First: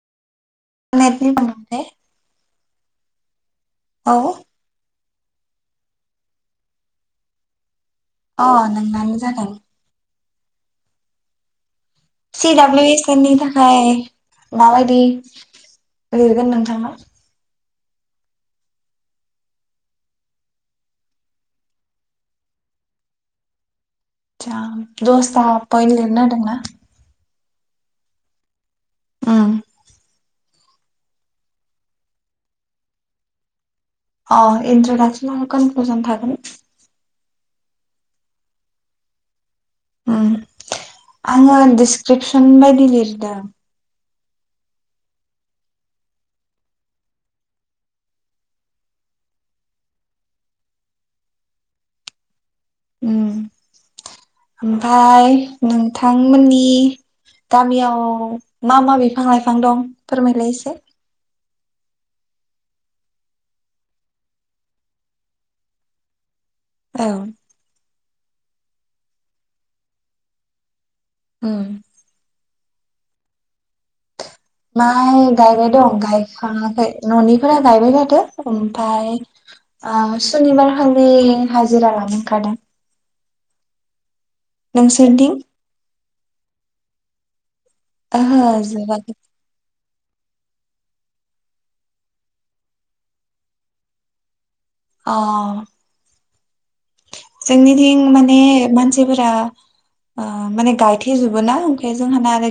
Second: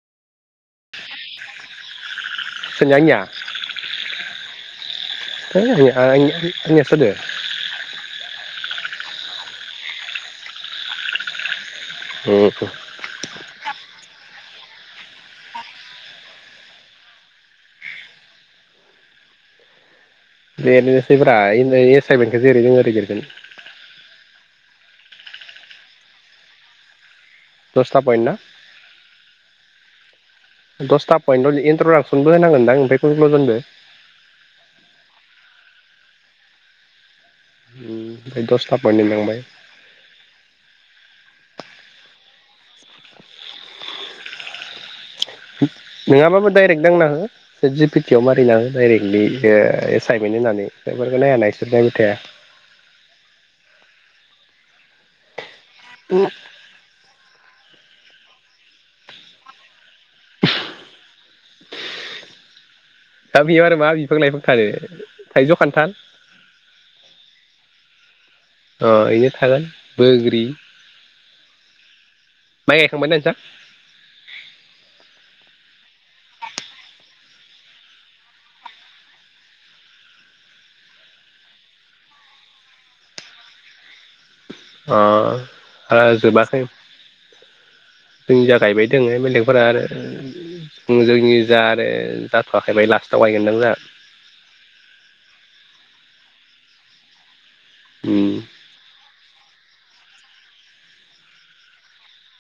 [unintelligible] सोरनि आंनिया औ [unintelligible] अ नोंनानो जादों । सि उम डाब्लिउ इसनि थाखाय माबायदि लिरगोन नोंथांना । बेनोसैब्रा एनो एसाआइ मेथखो जेरै दो‌ ओरै लिरगोन । आत्सा दसथा फयेन लिरनो होदोंमोन ना दसथा फयेन ना उम दसथा पयेथआव इन्ट्रदाक्सनबो होनांगोनदां ओमफ्राय कुनक्लजनबो अ इन्ट्रडक्सन कनक्लुसन थागोन ओम ओमफाय दसथा फयेथ लिरनांबाय । उम आङो डिसक्रिपसन बायदि लिरदों । नङाबाबो डायरेक्ट दांना‌ हो जिपिटिआव मारिना हो डाइरेक्टलि ओ एसाइमेन्ट होननानै बेफोरखौ नाया ना इसोर नायबाय थाया । उम ओमफाय नोंथांमोननि गामियाव मा मा बिफां लाइफां दं । फोरमायलाय एसे दा बेयाव आरो मा बिफां लाइफां थानो थाइजौ खान्थाल औ ओ इनो थागोन बोग्रि ओं माइ गायखांबायना नोंस्रा माइ गायबाय दं गायखांआखै न'निफोरा गायबाय थादो ओमफाय ओ सुनिबार खालि हाजिरा लानो ओंखारादों । अ नोंसोरनिथिं ओ जोबाखै ओहो जोंजा गायबाय जोबाखै दोङो बेलेगफोरा आरो उम जों जोंनि जा आरो जाथ'वाखै बा लास्टआव गायगोनदां जाहा अ जोंनिथिं माने जोंहा मानसिफोरा ओ माने गायथे जुबो ना ओंखाय जोंहाना आरो